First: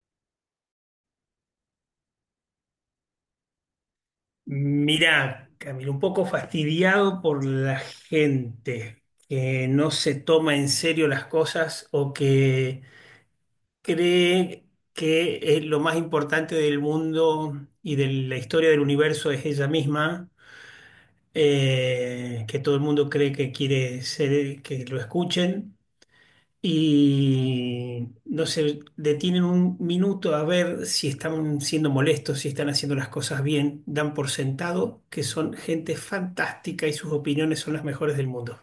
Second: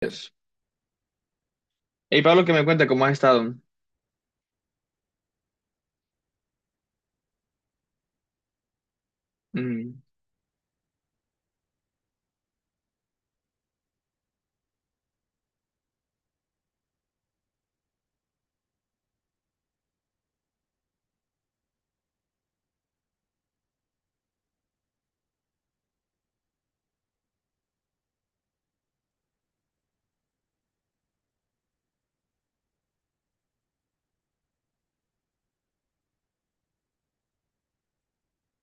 Dios. Hey Pablo, que me cuenta cómo has estado. Mirá, Camilo, un poco fastidiado por la gente que no Mm. se toma en serio las cosas o que cree que es lo más importante del mundo y de la historia del universo es ella misma, que todo el mundo cree que quiere ser, que lo escuchen y no se detienen un minuto a ver si están siendo molestos, si están haciendo las cosas bien, dan por sentado que son gente fantástica y sus opiniones son las mejores del mundo.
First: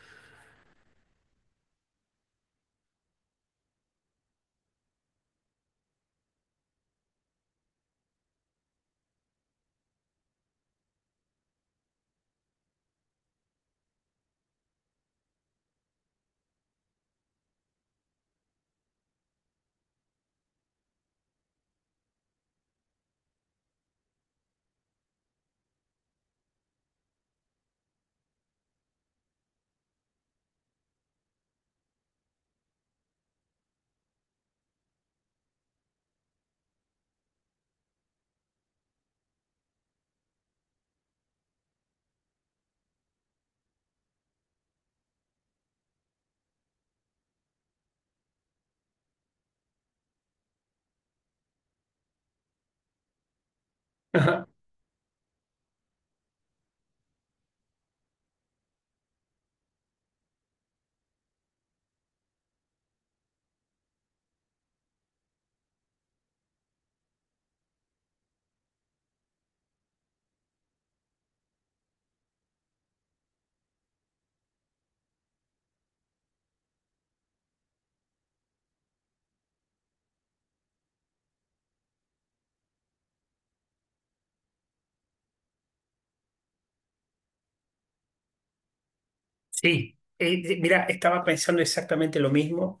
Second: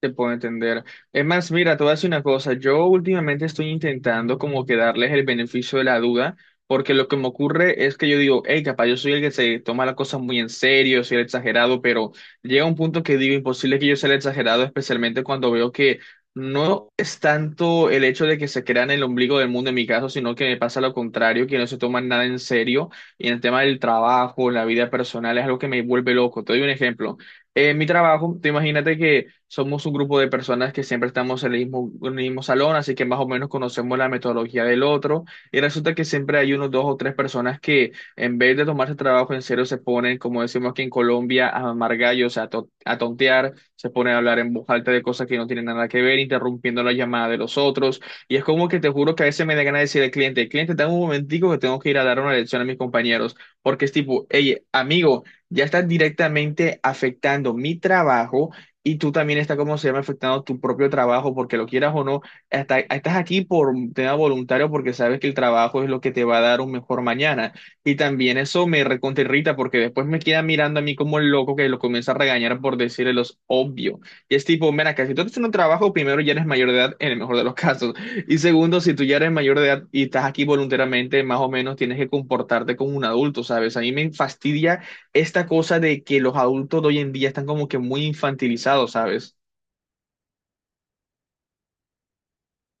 Te puedo entender. Es más, mira, te voy a decir una cosa. Yo últimamente estoy intentando como que darles el beneficio de la duda, porque lo que me ocurre es que yo digo, hey, capaz yo soy el que se toma las cosas muy en serio, soy el exagerado, pero llega un punto que digo, imposible que yo sea el exagerado, especialmente cuando veo que no es tanto el hecho de que se crean el ombligo del mundo en mi caso, sino que me pasa lo contrario, que no se toman nada en serio. Y en el tema del trabajo, la vida personal, es algo que me vuelve loco. Te doy un ejemplo. En mi trabajo, tú imagínate que somos un grupo de personas que siempre estamos en el mismo salón, así que más o menos conocemos la metodología del otro, y resulta que siempre hay unos dos o tres personas que en vez de tomarse el trabajo en serio se ponen, como decimos aquí en Colombia, a mamar gallos, a tontear, se ponen a hablar en voz alta de cosas que no tienen nada que ver, interrumpiendo la llamada de los otros, y es como que te juro que a veces me da ganas de decir al cliente, cliente, dame un momentico que tengo que ir a dar una lección a mis compañeros, porque es tipo, Ajá. hey, amigo, ya estás directamente afectando mi trabajo y tú también estás, ¿como se llama?, afectando tu propio trabajo, porque lo quieras o no, estás aquí por tema voluntario porque sabes que el trabajo es lo que te va a dar un mejor mañana. Y también eso me recontra irrita porque después me queda mirando a mí como el loco que lo comienza a regañar por decirle los obvio. Y es tipo, mira, que si tú estás en un trabajo, primero ya eres mayor de edad, en el mejor de los casos. Y segundo, si tú ya eres mayor de edad y estás aquí voluntariamente, más o menos tienes que comportarte como un adulto, ¿sabes? A mí me fastidia esta cosa de que los adultos de hoy en día están como que muy infantilizados, ¿sabes? Sí, mira, estaba pensando exactamente lo mismo.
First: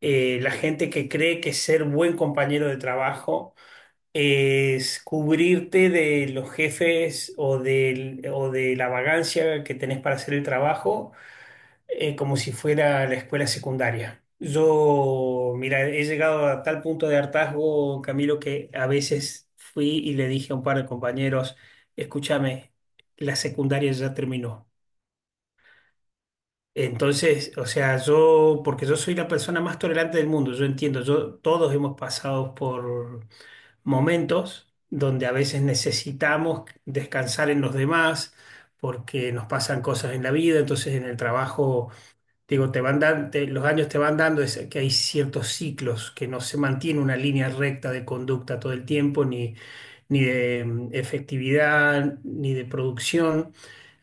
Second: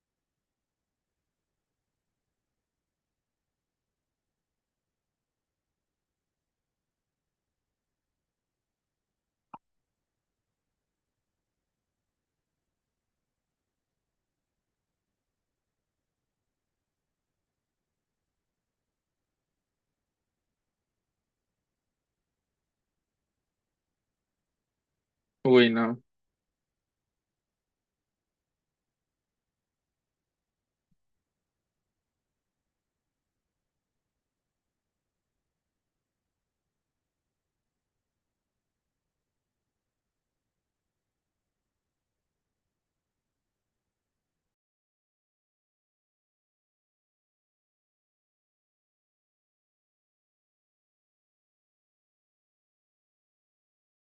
La gente que cree que ser buen compañero de trabajo es cubrirte de los jefes o de la vagancia que tenés para hacer el trabajo como si fuera la escuela secundaria. Yo, mira, he llegado a tal punto de hartazgo, Camilo, que a veces fui y le dije a un par de compañeros, escúchame, la secundaria ya terminó. Uy, no. Entonces, o sea, yo, porque yo soy la persona más tolerante del mundo, yo entiendo, yo, todos hemos pasado por momentos donde a veces necesitamos descansar en los demás porque nos pasan cosas en la vida, entonces en el trabajo. Digo, te van dan- te- los años te van dando, es que hay ciertos ciclos, que no se mantiene una línea recta de conducta todo el tiempo, ni, ni de efectividad, ni de producción.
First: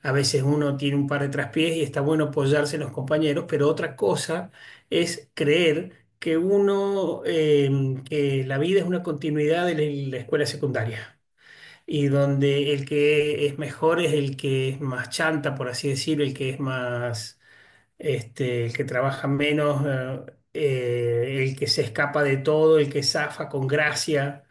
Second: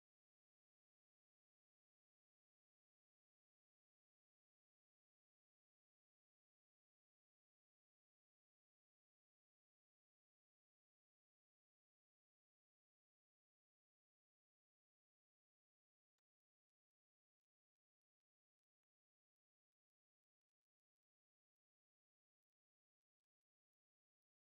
A veces uno tiene un par de traspiés y está bueno apoyarse en los compañeros, pero otra cosa es creer que uno, que la vida es una continuidad de la escuela secundaria, y donde el que es mejor es el que es más chanta, por así decirlo, el que es más este, el que trabaja menos, el que se escapa de todo, el que zafa con gracia,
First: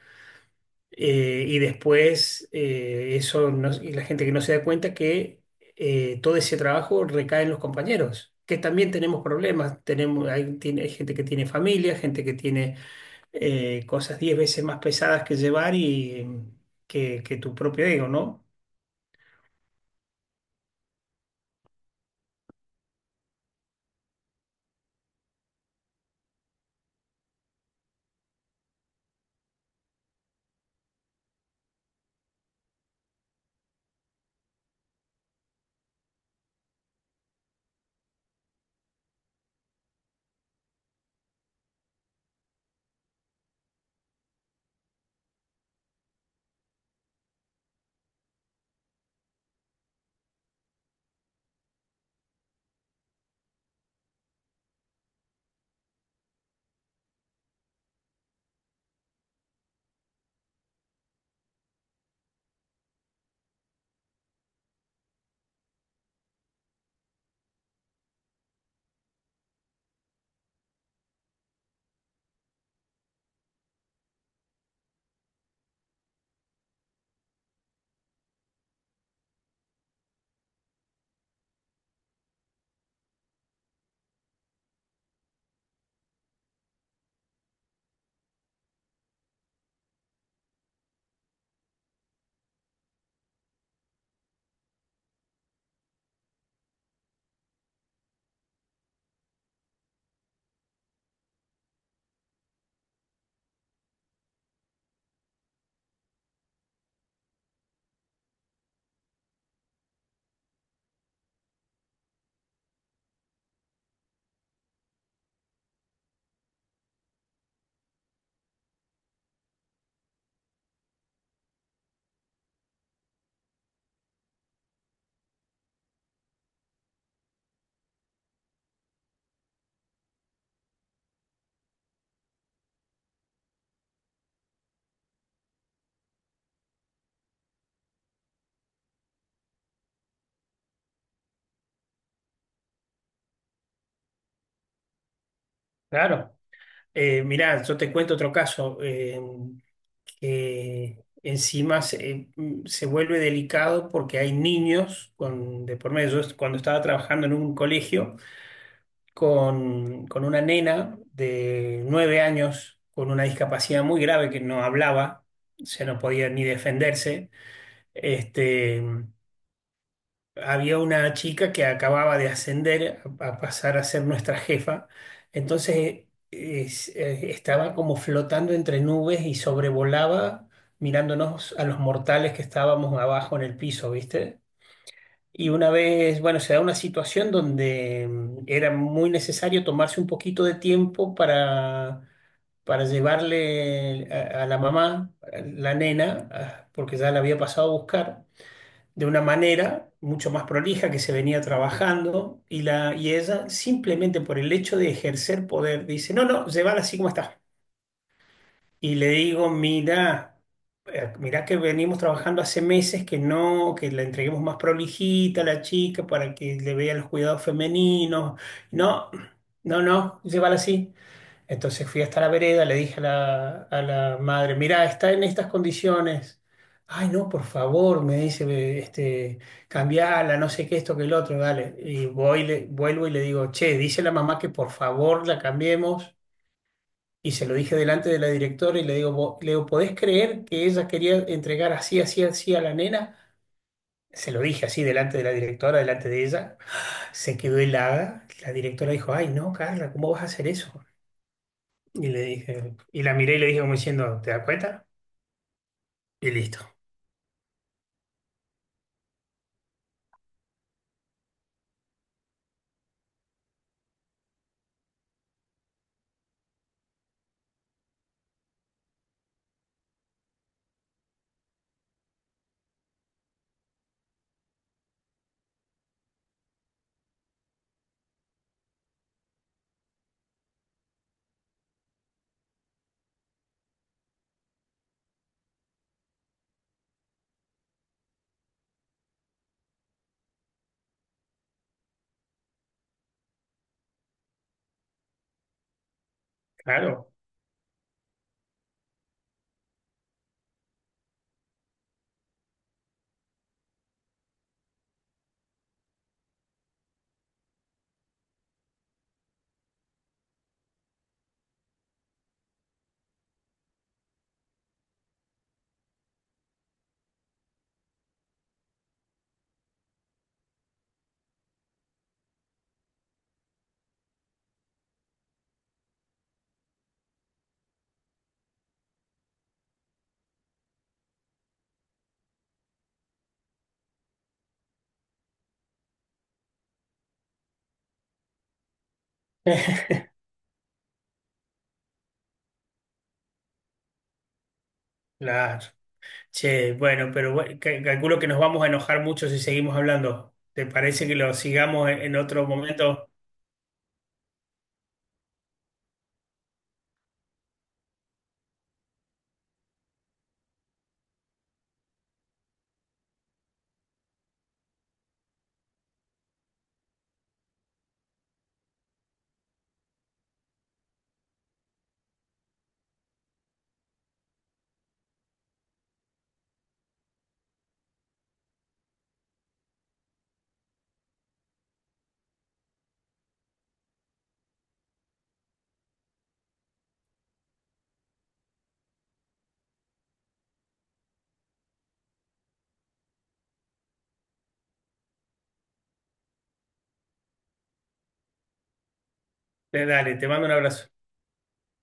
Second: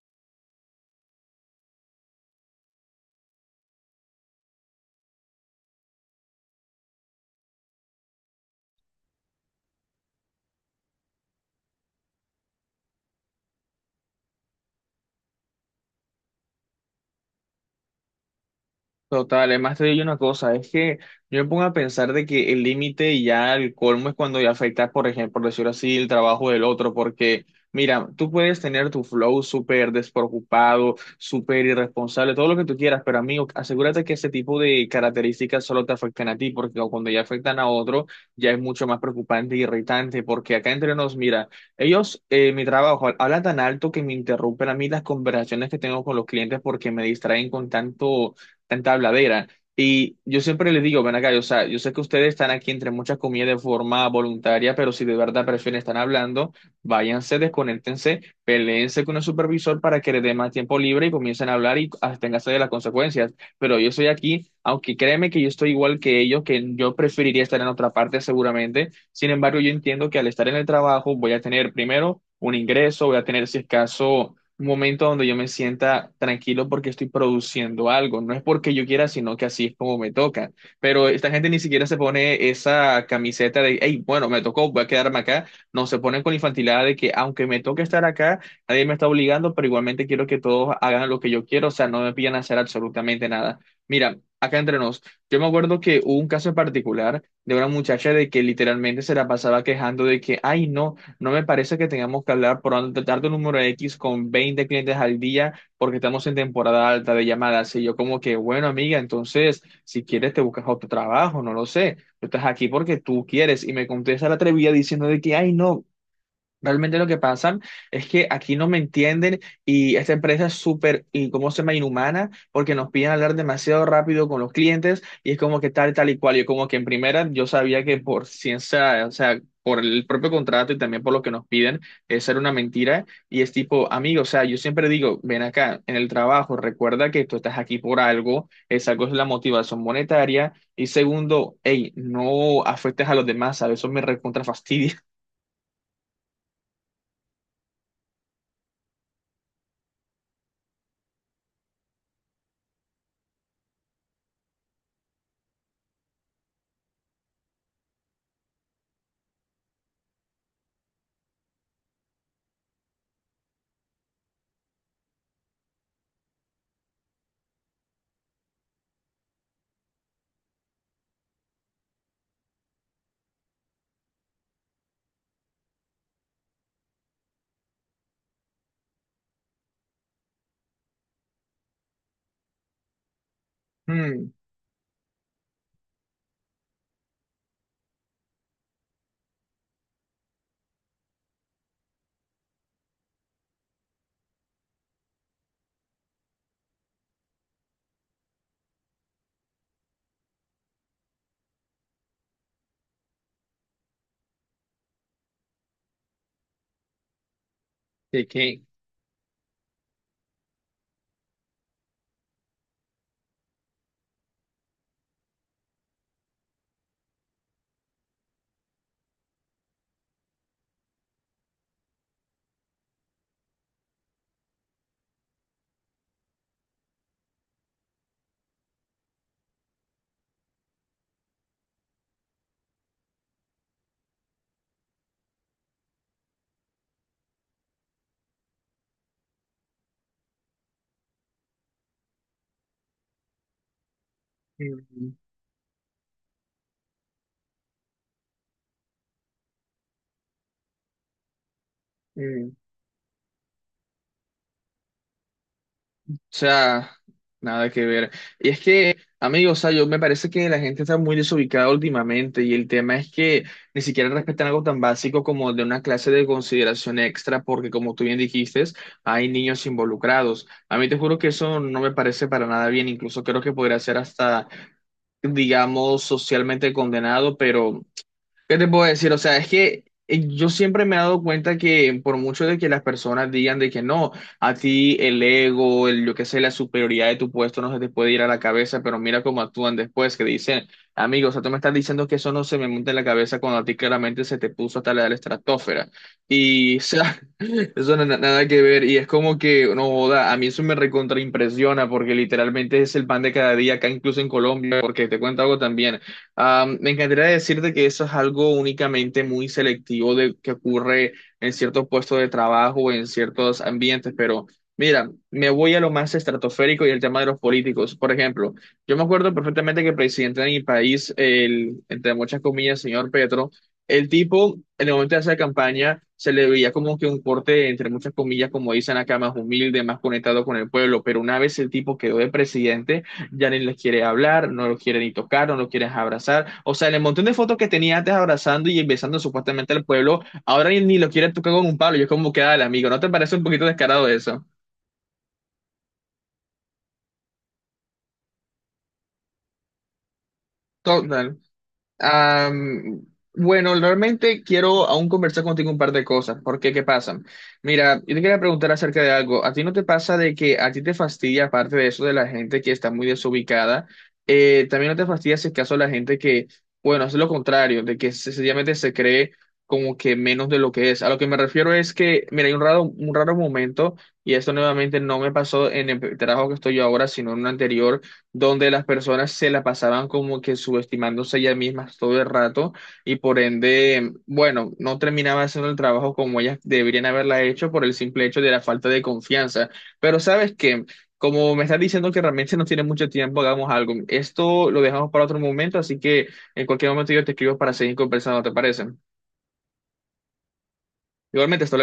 y la gente que no se da cuenta que todo ese trabajo recae en los compañeros, que también tenemos problemas, hay gente que tiene familia, gente que tiene cosas 10 veces más pesadas que llevar que tu propio ego, ¿no? Total, además te digo una cosa, es que yo me pongo a pensar de que el límite y ya el colmo es cuando ya afecta, por ejemplo, por decirlo así, el trabajo del otro, porque mira, tú puedes tener tu flow súper despreocupado, súper irresponsable, todo lo que tú quieras, pero amigo, asegúrate que ese tipo de características solo te afecten a ti, porque cuando ya afectan a otro, ya es mucho más preocupante e irritante, porque acá entre nos, mira, ellos, mi trabajo, hablan tan alto que me interrumpen a mí las conversaciones que tengo con los clientes porque me distraen con tanto tanta habladera. Y yo siempre les digo, ven acá, o sea, yo sé que ustedes están aquí entre muchas comidas de forma voluntaria, pero si de verdad prefieren estar hablando, váyanse, desconéctense, peleense con el supervisor para que les dé más tiempo libre y comiencen a hablar y absténganse de las consecuencias. Pero yo estoy aquí, aunque créeme que yo estoy igual que ellos, que yo preferiría estar en otra parte seguramente. Sin embargo, yo entiendo que al estar en el trabajo voy a tener primero un ingreso, voy a tener si es caso un momento donde yo me sienta tranquilo porque estoy produciendo algo. No es porque yo quiera, sino que así es como me toca. Pero esta gente ni siquiera se pone esa camiseta de, hey, bueno, me tocó, voy a quedarme acá. No, se ponen con la infantilidad de que aunque me toque estar acá, nadie me está obligando, pero igualmente quiero que todos hagan lo que yo quiero. O sea, no me piden hacer absolutamente nada. Mira, acá entre nos, yo me acuerdo que hubo un caso en particular de una muchacha de que literalmente se la pasaba quejando de que, ay, no. No me parece que tengamos que hablar tratar de un número X con 20 clientes al día porque estamos en temporada alta de llamadas. Y yo como que, bueno, amiga, entonces, si quieres te buscas otro trabajo, no lo sé. Tú estás aquí porque tú quieres. Y me contesta la atrevida diciendo de que, ay, no, realmente lo que pasa es que aquí no me entienden y esta empresa es súper, y cómo se llama?, inhumana, porque nos piden hablar demasiado rápido con los clientes y es como que tal, tal y cual. Yo como que en primera yo sabía que por ciencia, o sea, por el propio contrato y también por lo que nos piden, es era una mentira. Y es tipo, amigo, o sea, yo siempre digo, ven acá en el trabajo, recuerda que tú estás aquí por algo, esa cosa es la motivación monetaria. Y segundo, hey, no afectes a los demás, ¿sabes? Eso me recontra fastidia. Claro. Mirá, yo te cuento otro caso. Que encima se vuelve delicado porque hay niños con, de por medio. Yo cuando estaba trabajando en un colegio con una nena de 9 años con una discapacidad muy grave que no hablaba, o sea, no podía ni defenderse, este, había una chica que acababa de ascender a pasar a ser nuestra jefa, entonces estaba como flotando entre nubes y sobrevolaba mirándonos a los mortales que estábamos abajo en el piso, Hmm. ¿viste? Y una vez, bueno, se da una situación donde era muy necesario tomarse un poquito de tiempo para llevarle a la mamá, a la nena, porque ya la había pasado a buscar de una manera mucho más prolija que se venía trabajando, y, la, y ella simplemente por el hecho de ejercer poder dice, no, no, llévala así como está. ¿De qué? Y le digo, mira, mira que venimos trabajando hace meses que no, que la entreguemos más prolijita a la chica para que le vea los cuidados femeninos. No, no, no, llévala así. Entonces fui hasta la vereda, le dije a la madre, mirá, está en estas condiciones. Ay, no, por favor, me dice, "ve, este, cambiala, no sé qué, esto, que el otro, dale." Y voy, le, vuelvo y le digo, che, dice la mamá que por favor la cambiemos. Y se lo dije delante de la directora y le digo, le digo, ¿podés creer que ella quería entregar así, así, así a la nena? Se lo dije así Mm, delante de la directora, delante de ella. Se quedó helada. La directora dijo, ay, no, Carla, ¿cómo vas a hacer eso? Y le mm. dije, y la miré y le dije como diciendo, ¿te das cuenta? O Y listo. sea, nada que ver. Y es que, amigos, o sea, yo me parece que la gente está muy desubicada últimamente y el tema es que ni siquiera respetan algo tan básico como de una clase de consideración extra porque, como tú bien dijiste, hay niños involucrados. A mí te juro que eso no me parece para nada bien. Incluso creo que podría ser hasta, digamos, socialmente condenado, pero... ¿Qué te puedo decir? O sea, es que yo siempre me he dado cuenta que por mucho de que las personas digan de que no, a ti el ego, el, yo qué sé, la superioridad de tu puesto no se te puede ir a la cabeza, pero mira cómo actúan después, que dicen, amigo, o sea, tú me estás diciendo que eso no se me monta en la cabeza cuando a ti claramente se te puso hasta la estratosfera. Y, o Claro. sea, eso no, nada que ver. Y es como que, no joda, a mí eso me recontraimpresiona porque literalmente es el pan de cada día acá, incluso en Colombia, porque te cuento algo también. Me encantaría decirte que eso es algo únicamente muy selectivo de que ocurre en ciertos puestos de trabajo o en ciertos ambientes, pero mira, me voy a lo más estratosférico y el tema de los políticos. Por ejemplo, yo me acuerdo perfectamente que el presidente de mi país, el, entre muchas comillas, señor Petro, el tipo, en el momento de hacer campaña, se le veía como que un corte, entre muchas comillas, como dicen acá, más humilde, más conectado con el pueblo, pero una vez el tipo quedó de presidente, ya ni les quiere hablar, no los quiere ni tocar, no los quiere abrazar. O sea, el montón de fotos que tenía antes abrazando y besando supuestamente al pueblo, ahora ni lo quieren tocar con un palo. Yo es como queda el amigo. ¿No te parece un poquito descarado eso? Claro. Che, bueno, pero bueno, calculo que nos vamos a enojar mucho si seguimos hablando. ¿Te parece que lo Total. sigamos en otro Am, momento? bueno, realmente quiero aún conversar contigo un par de cosas, porque ¿qué pasan? Mira, yo te quería preguntar acerca de algo. ¿A ti no te pasa de que a ti te fastidia, aparte de eso de la gente que está muy desubicada, también no te fastidia si es caso la gente que, bueno, es lo contrario, de que sencillamente se cree como que menos de lo que es? A lo que me refiero es que, mira, hay un raro momento, y esto nuevamente no me pasó en el trabajo que estoy yo ahora, sino en un anterior donde las personas se la pasaban como que subestimándose ellas mismas todo el rato y por ende, bueno, no terminaban haciendo el trabajo como ellas deberían haberla hecho por el simple hecho de la falta de confianza. Pero sabes que, como me estás diciendo que realmente no tiene mucho tiempo, hagamos algo. Esto lo dejamos para otro momento, así que en cualquier momento yo te escribo para seguir conversando, ¿te parece? Dale, te mando un abrazo. Igualmente, hasta